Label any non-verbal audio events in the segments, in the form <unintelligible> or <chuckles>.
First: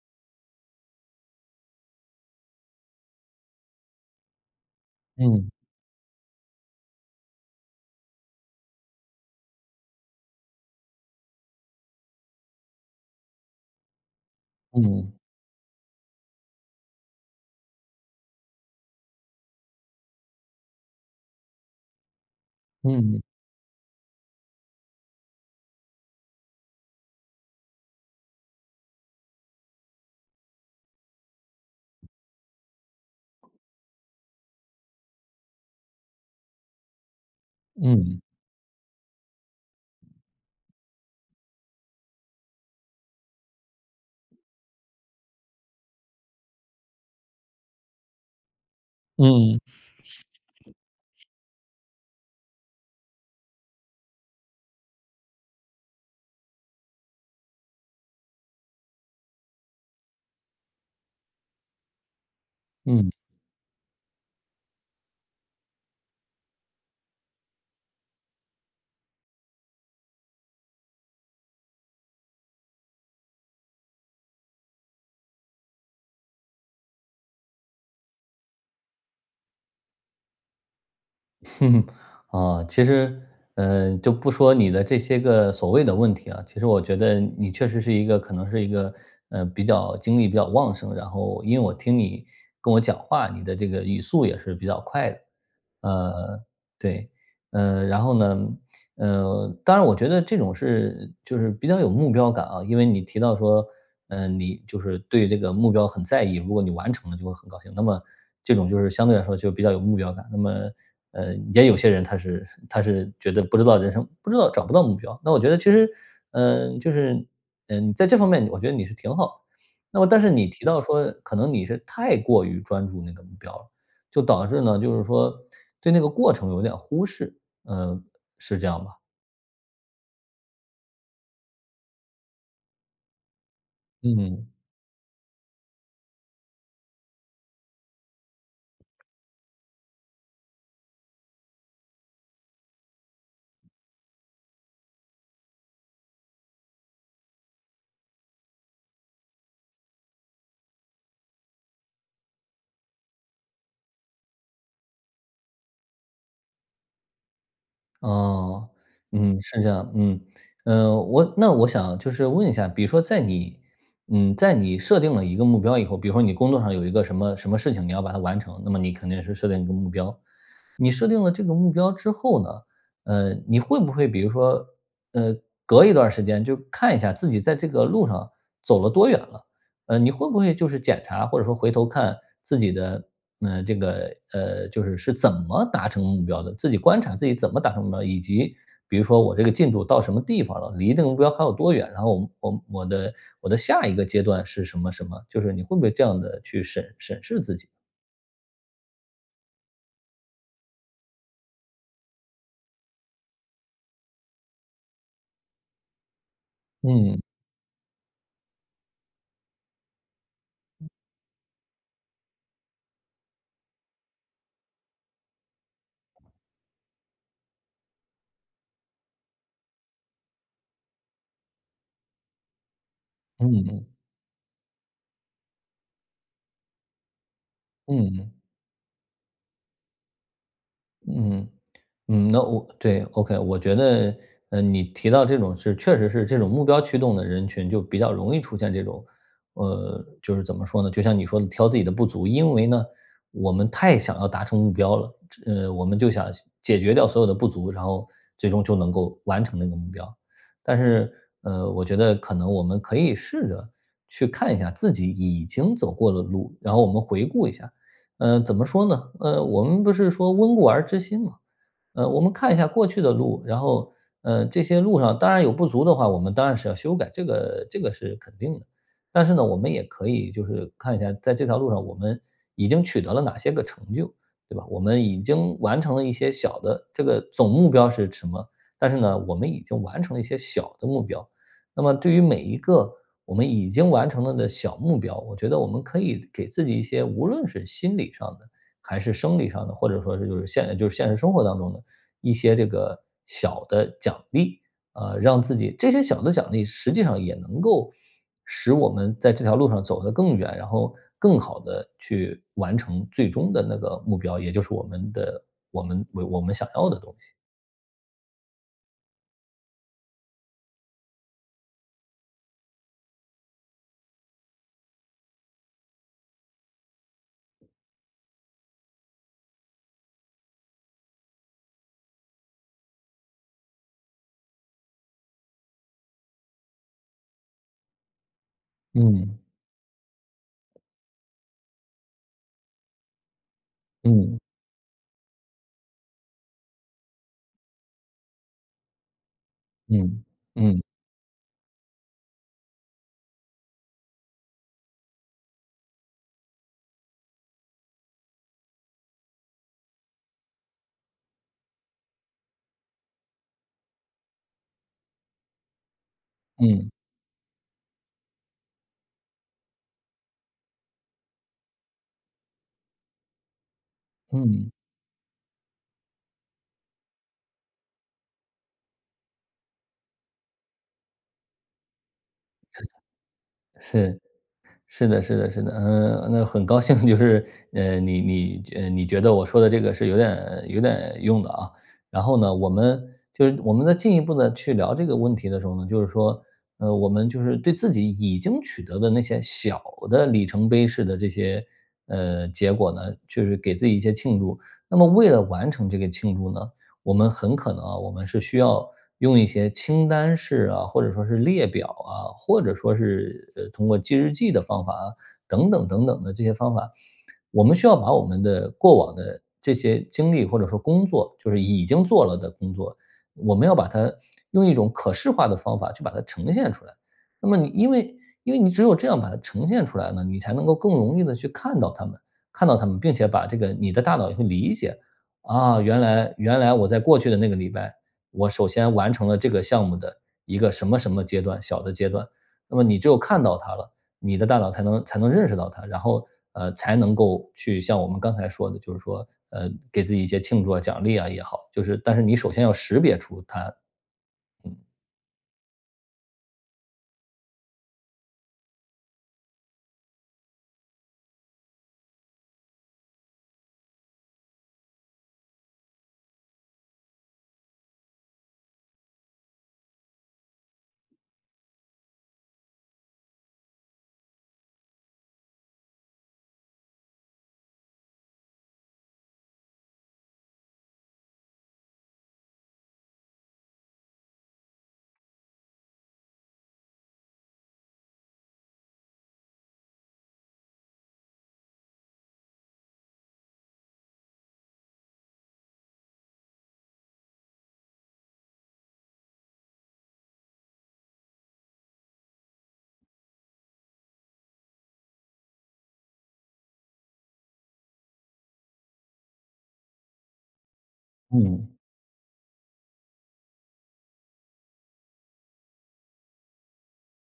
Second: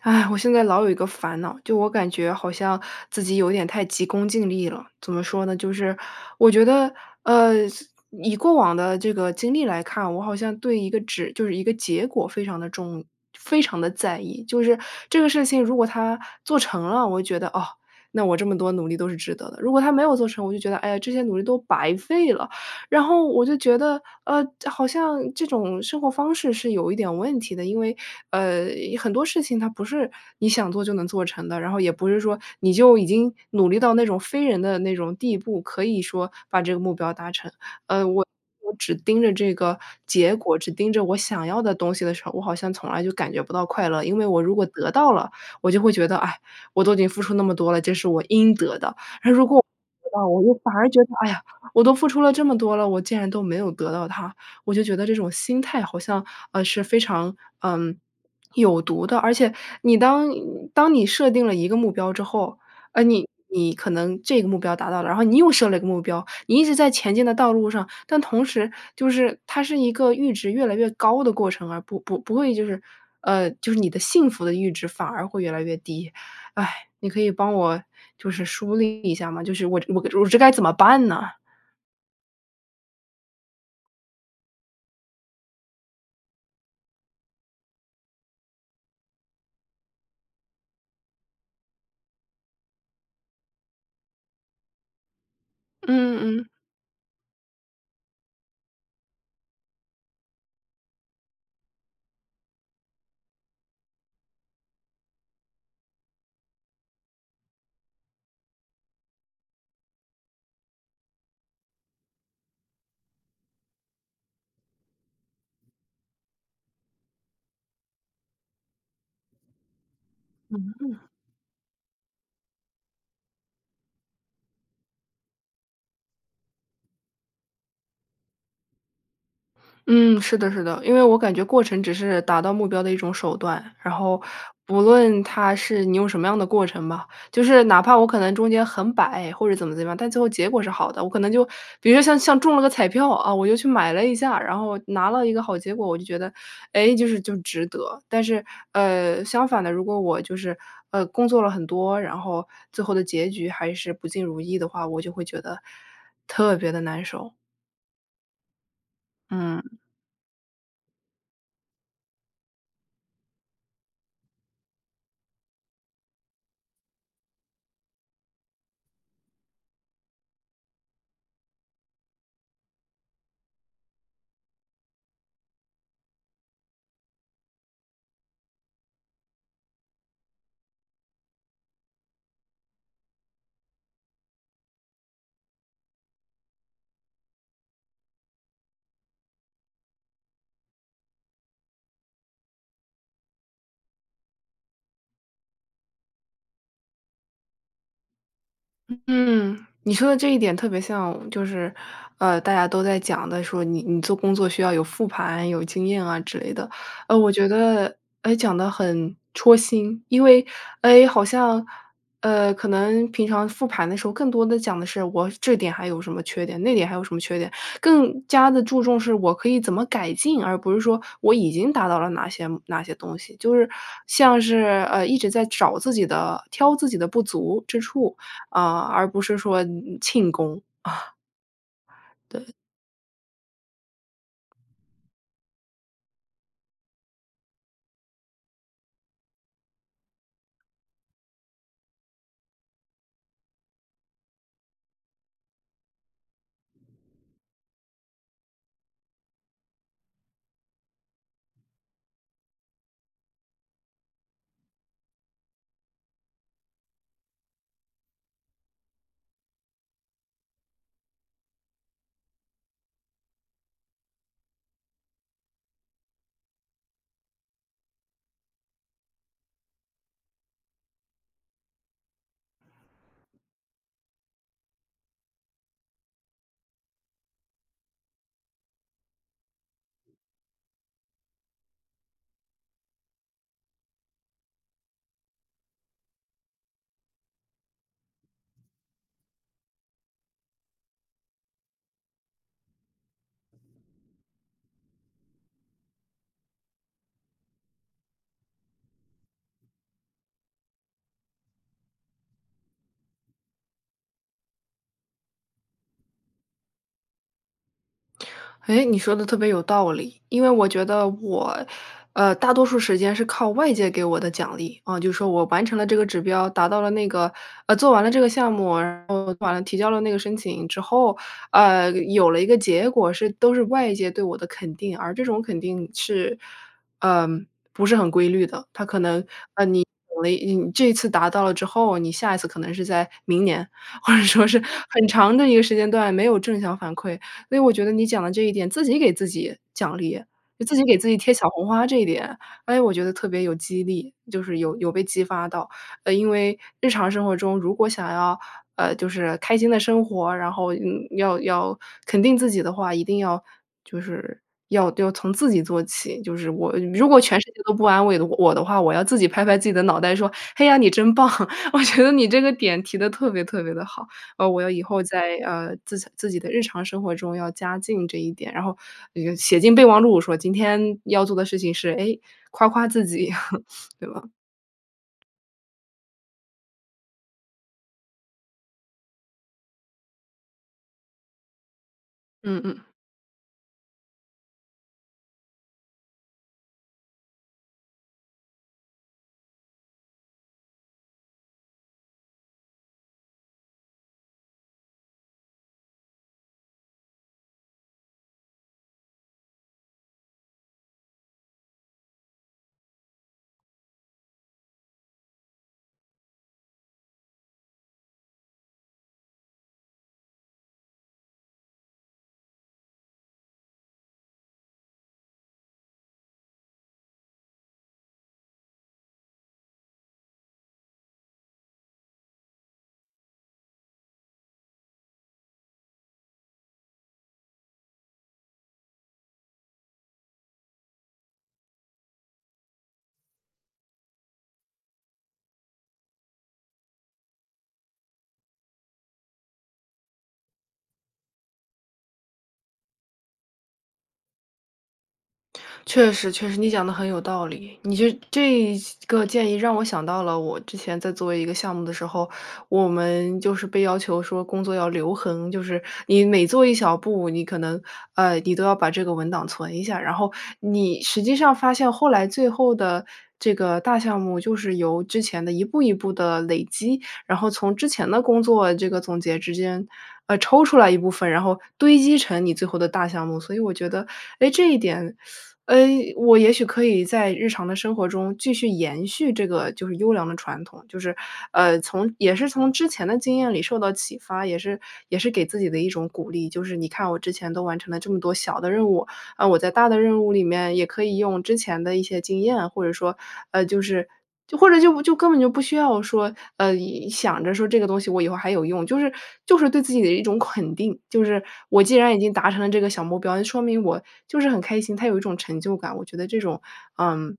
唉，我现在老有一个烦恼，就我感觉好像自己有一点太急功近利了。怎么说嗯。呢，就是我觉得，呃，自以过往的这个经历来看，我好像对一个纸就是一个结果非常地重非常地在意。就是嗯。这个事情如果它做成了，我会觉得，哦，那我这么多努力都是值得的。如果它没有做成，我就觉得，哎呀，这些努力都白费了。然嗯。后我就觉得，呃，的好像这种生活方式是有一点问题的。因为，呃，很多事情它不是你想做就能做成的，然后也不是说你就已经努力到那种非人的那种地步，可以说把这个目标达成。呃，嗯。我我只盯着这个结果、只盯着我想要的东西的时候，我好像从来就感觉不到快乐。因为我如果得到了，我就会觉得：“哎，我都已经付出那么多了，这是我应得的。”嗯。而如果我没得到，我就反而觉得：“哎呀，我都付出了这么多了，我竟然都没有得到它。”我就觉得这种心态好像，呃，是非常，呃，<swallows> 有毒的。而且你当当你设定了一个目标之后，呃，嗯。你你可能这个目标达到了，然后你又设了一个目标，你一直在前进的道路上。但同时就是，它是一个阈值越来越高的过程，而不不不会就是呃，就是你的幸福的阈值反而会越来越低。唉，你可以帮我就是梳理一下吗，就是我这我个我这该怎么办呢？<chuckles> 啊，其实，呃，就不说你的这些个所谓的问题啊，其实我觉得你确实是一个可能是一个，呃，比较精力比较旺盛，然后因为我听你跟我讲话，你的这个语速也是比较快的。嗯嗯呃，嗯。对。呃，然后呢呃，当然我觉得这种是就是比较有目标感啊。因为你提到说，呃，你就是对这个目标很在意，如果你完成了就会很高兴，那么这种就是相对来说就比较有目标感。那么，呃，也有些人他是 <chuckles> 他是觉得不知道人生不知道找不到目标，那我觉得其实，嗯，就是，嗯，在这方面你我觉得你是挺好的。那么但是你提嗯到嗯。说可能你是太过于专注那个目标了，就导致呢，就是说，对那个过程有点忽视，呃，是这样吧？嗯，是的是的。因为我感觉过程只是达到目标的一种手段，然后嗯。不论它是你用什么样的过程吧，就是哪怕我可能中间很摆或者怎么怎么样，但最后结果是好的。我可能就比如说像像中了个彩票，啊，我就去买了一下，然后拿了一个好结果。我就觉得：“诶，就是就值得。”但是，呃，相反的，如果我就是，呃，工作了很多，然后最后的结局还是不尽如意的话，我就会觉得特别地难受。哦，嗯，是这嗯。样嗯。呃，我那我想就是问一下，比如说在你嗯，在你设定了一个目标以后，比如说你工作上有一个什么什么事情，你要把它完成，那么你肯定是设定一个目标。你设定了这个目标之后呢，呃，你会不会比如说呃，隔一段儿时间就看一下自己在这个路上走了多远了，呃，你会不会就是检查或者说回头看自己的，呃，这个呃，就是是怎么达成目标的，自己观察自己怎么达成目标，以及比如说我这个进度到什么地方了，离这个目标还有多远，然后我我我的我的下一个阶段是什么什么，就是你会不会这样地去审审视自己？嗯嗯，你说的这一点特别像，就是，呃，大家都在讲的说，你你做工作需要有复盘、有经验啊之类的。呃，嗯。我觉得，诶，讲得很戳心。因为，嗯。诶，好像，呃，可能平常复盘的时候，更多地讲的是：“我这点还有什么缺点？那点还有什么缺点？”更加地注重是我可以怎么改进？而不是说我已经达到了哪些哪些东西，就是，嗯。像是，呃，一直在找自己的挑自己的不足之处，嗯。啊，而不是说，嗯嗯，庆功。<chuckles> 嗯，嗯，那对。我对，ok，我觉得，呃，你提到这种是确实是这种目标驱动的人群就比较容易出现这种，呃，就是怎么说呢？就像你说的挑自己的不足。因为呢，我们太想要达成目标了，呃，我们就想先解决掉所有的不足，然后最终就能够完成那个目标。但是，呃，我觉得可能我们可以试着去看一下自己已经走过的路，然后我们回顾一下。嗯，怎么说呢？呃，我们不是说：“温故而知新“吗？嗯，我们看一下过去的路，然后，呃，这些路上当然有不足的话，我们当然是要修改，这个这个是肯定的。但是呢我们也可以就是看一下，在这条路上我们已经取得了哪些个成就，对吧？我们已经完成了一些小的这个总目标是什么？但是呢我们已经完成了一些小的目标，那么对于每一个我们已经完成了的小目标，我觉得我们可以给自己一些无论是心理上的还是生理上的，或者说就是现就是现实生活当中的一些这个小的奖励，啊，让自己这些小的奖励实际上也能够使我们在这条路上走得更远，然后更好地去完成最终的那个目标，也就是我们的我们我们想要的东西。诶，你说得特别有道理。因为我觉得我，呃，大多数时间是靠外界给我的奖励。啊，就说我完成了这个指标、达到了那个呃，做完了这个项目，然后完了提交了那个申请之后，呃，有了一个结果是都是外界对我的肯定。而这种肯定是，嗯，不是很规律的，它可能，嗯。呃，你有了 <unintelligible> 嗯，这一次达到了之后，你下一次可能是在明年，或者嗯。说是很长的一个时间段没有正向反馈。诶，我觉得你讲的这一点，“自己给自己奖励，嗯，自嗯。己给自己贴小红花”这一点，诶，我觉得特别有激励，就是有有被激发到。呃，因为日常生活中如果想要，呃，就是开心地生活，然后，嗯，要要肯定自己的话，一定要就是要要从自己做起。就是我嗯。如果全世界都不安慰的我的话，我要自己拍拍自己的脑袋说：“哎呀，你真棒。”我觉得你这个点提得特别特别地好，呃，我要嗯。以后在，呃，自洽自己的日常生活中要加进这一点，然后，呃，写进备忘录说：“今天要做的事情是，诶，夸夸自己。” <chuckles> <chuckles> 对是。吧？是的是的是的。呃，那很高兴 <chuckles> 就是，呃，你你你觉你觉得我说的这个是有点有点用的啊。然后呢，嗯我嗯。们，就是我们呢进一步地去聊这个问题的时候呢，就是说，呃，我们就是对自己已经取得的那些小的里程碑式的这些，呃，结果呢，就是给自己一些庆祝。那么为了完成这个庆祝呢，我们很可能啊，我们是需要用一些清单式啊，或者说是列表啊，或者说是呃，通过记日记的方法啊，等等等等的这些方法。我们需要把我们的过往的这些经历或者说工作，就是已经做了的工作，我们要把它用一种可视化的方法去把它呈现出来。那么你因为因为你只有这样把它呈现出来了，你才能够更容易地去看到它们看到它们，并且把这个你的大脑就会理解：“啊，原来原来我在过去的那个礼拜，我首先完成了这个项目的一个什么什么阶段，小的阶段。”那么你只有看到它了，你的大脑才能才能认识到它，然后，呃，才能够去像我们刚才说的就是说，呃，给自己一些庆祝啊、奖励啊也好，就是但是你首先要识别出它。嗯。确实确实，你讲得很有道理。你就这个建议让我想到了我之前在做一个项目的时候，我们就是被要求说工作要留痕，就是你每做一小步，你可能呃，你都要把这个文档存一下。然后你实际上发现后来最后的这个大项目就是由之前的一步一步的累积，然后从之前的工作这个总结之间呃，抽出来一部分，然后堆积成你最后的大项目。所以我觉得，诶，这一点，<sucks teeth> 呃，我也许可以在日常的生活中继续延续这个，就是优良的传统。就是，呃，从也是从之前的经验里受到启发，也是也是给自己的一种鼓励。就是你看我之前都完成了这么多小的任务，嗯，我在大的任务里面也可以用之前的一些经验，或者说，呃，就是就或者就就根本就不需要说，呃，一想着说这个东西我以后还有用，就是就是对自己的一种肯定。就是嗯。我既然已经达成了这个小目标，那说明我就是很开心，它有一种成就感，我觉得这种嗯，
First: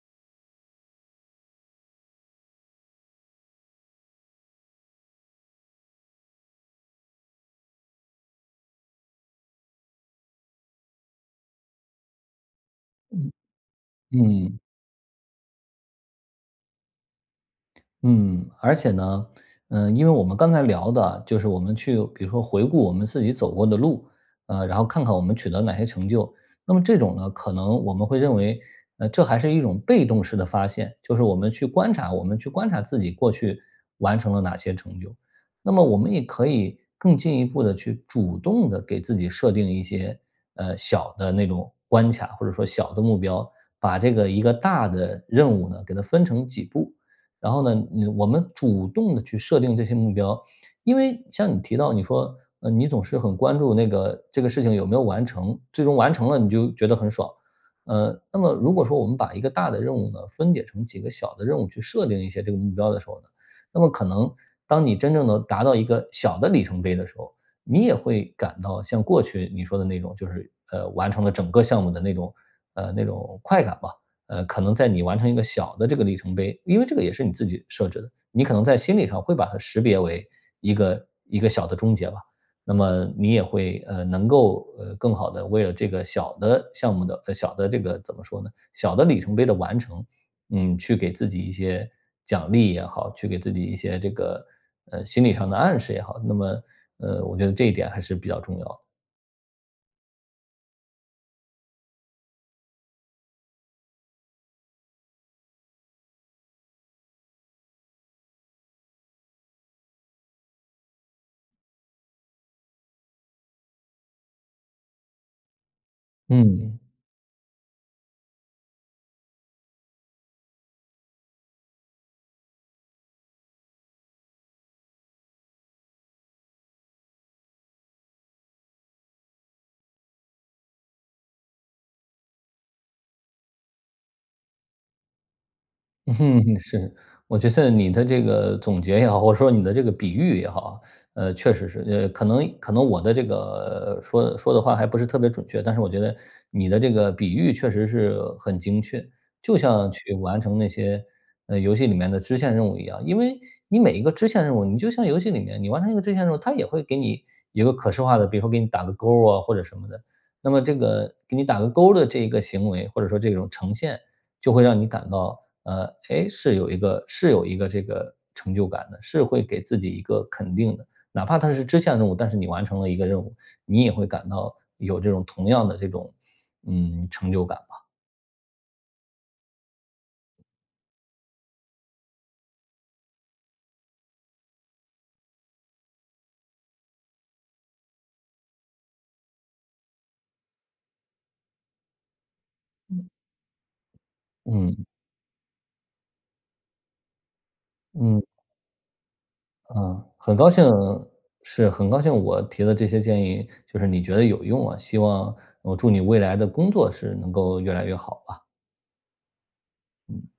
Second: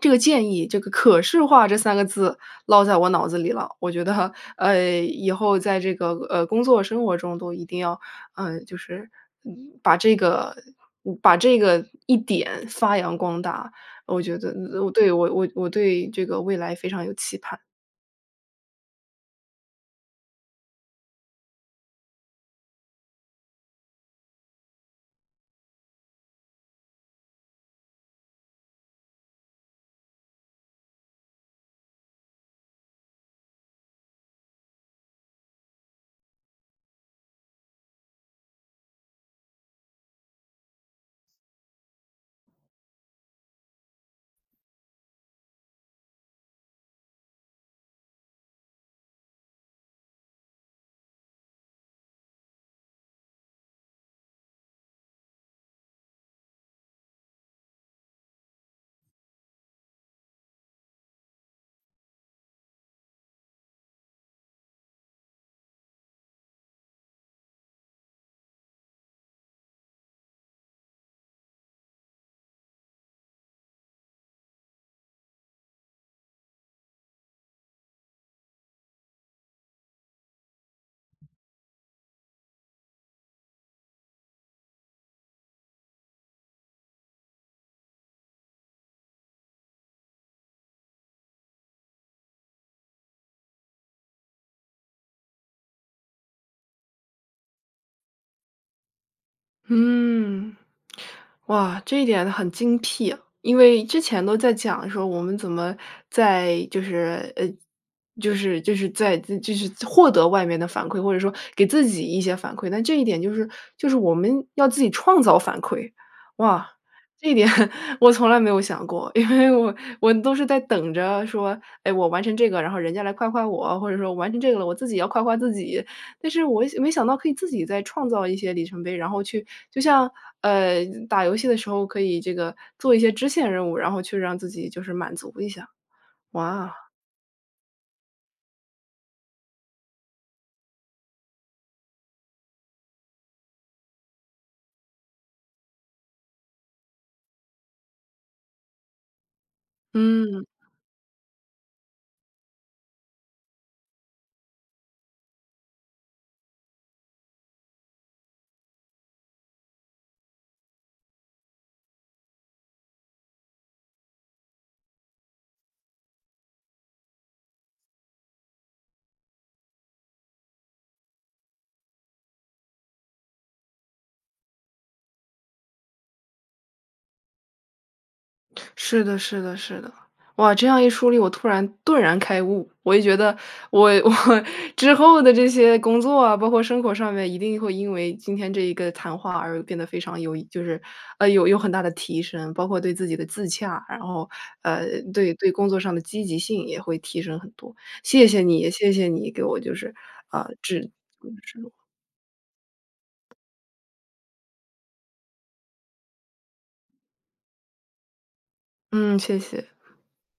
这个建议这个可视化这3个字落在我脑子里了。我觉得，呃，以后在这个呃，工作生活中都一定要，呃，就是，嗯，把这个把这个一点发扬嗯，光大。我觉得嗯。我对，我我我对这个未来非常有期盼。嗯，而且呢，呃，因为我们刚才聊的，就是我们去比如说回顾我们自己走过的路，呃，然后看看我们取得哪些成就？那么这种呢，可能我们会认为这还是一种被动式的发现，就是我们去观察我们去观察自己过去完成了哪些成就。那么我们也可以更进一步地去主动地给自己设定一些，呃，小的那种关卡，或者说小的目标，把这个一个大的任务呢，给它分成几步，然后呢，我我们主动去设定这些目标。因为像你提到你说，呃，你总是很关注那个这个事情有没有完成，最终完成了你就觉得很爽。呃，那么如果说我们把一个大的任务呢，分解成几个小的任务去设定一些这个目标的时候呢，那么可能当你真正能达到一个小的里程碑的时候。你也会感到像过去你说的那种就是呃，完成了整个项目的那种，呃，那种快感吧，呃，可能在你完成一个小的这个里程碑因为这个也是你自己设置的。你可能在心理上会把它识别为一个一个小的终结吧。那么你也会呃，能够呃，更好地为了这个小的项目的呃，小的这个怎么说呢，小的里程碑的完成，嗯，去给自己一些奖励也好，去给自己一些这个，呃，心理上的暗示也好。那么，呃，我觉得这一点还是比较重要的。嗯。哇，这一点很精辟。因为之前都在讲说我们怎么，在就是呃，就是就是在就是获得外面的反馈，或者说给自己一些反馈，那这一点就是就是我们要自己创造反馈。哇，嗯。这一点 <laughs> 我从来没有想过，因为我我都是在等着说，哎，我完成这个，然后人家来夸夸我，或者说我完成这个了，我自己要夸夸自己。但是我想没想到可以自己再创造一些里程碑，然后去就像，呃，打游戏的时候可以这个做一些支线任务，然后去让自己就是满足一下。<laughs> 哇。是，我觉得你的这个总结也好，或者说你的这个比喻也好。呃，确实是，呃，可能可能我的这个说说的话还不是特别准确，但是我觉得你的这个比喻确实是很精确。就像去完嗯。成那些，呃，游戏里面的支线任务一样。因为你每一个支线任务，你就像游戏里面。你完成一个支线任务，它也会给你一个可视化的，比如说给你打个勾啊，或者什么的。那么这个给你打个勾的这一个行为，或者说这种呈现，就会让你感到，呃，诶，是有一个是有一个这个成就感的，是会给自己一个肯定的。哪怕它是支线任务，但是你完成了一个任务，你也会感到有这种同样的这种，嗯，成就感吧。是的是的是的。哇，这样一梳理，我突然顿然开悟。我也觉得我我之后的这些工作啊，包括生活上面一定会因为今天这一个谈话而变得非常有益，就是，呃，有有很大地提升。包括对自嗯。己的自洽，然后，嗯。呃，对对工作上的积极性也会提升很多，嗯。谢谢你谢谢你给我就是，嗯。很高呃，兴指 <unintelligible> 之是，路。很高兴我提的这些建议，就是你觉得有用啊。希望我祝你未来的工作是能够越来越好了。嗯。谢谢。嗯。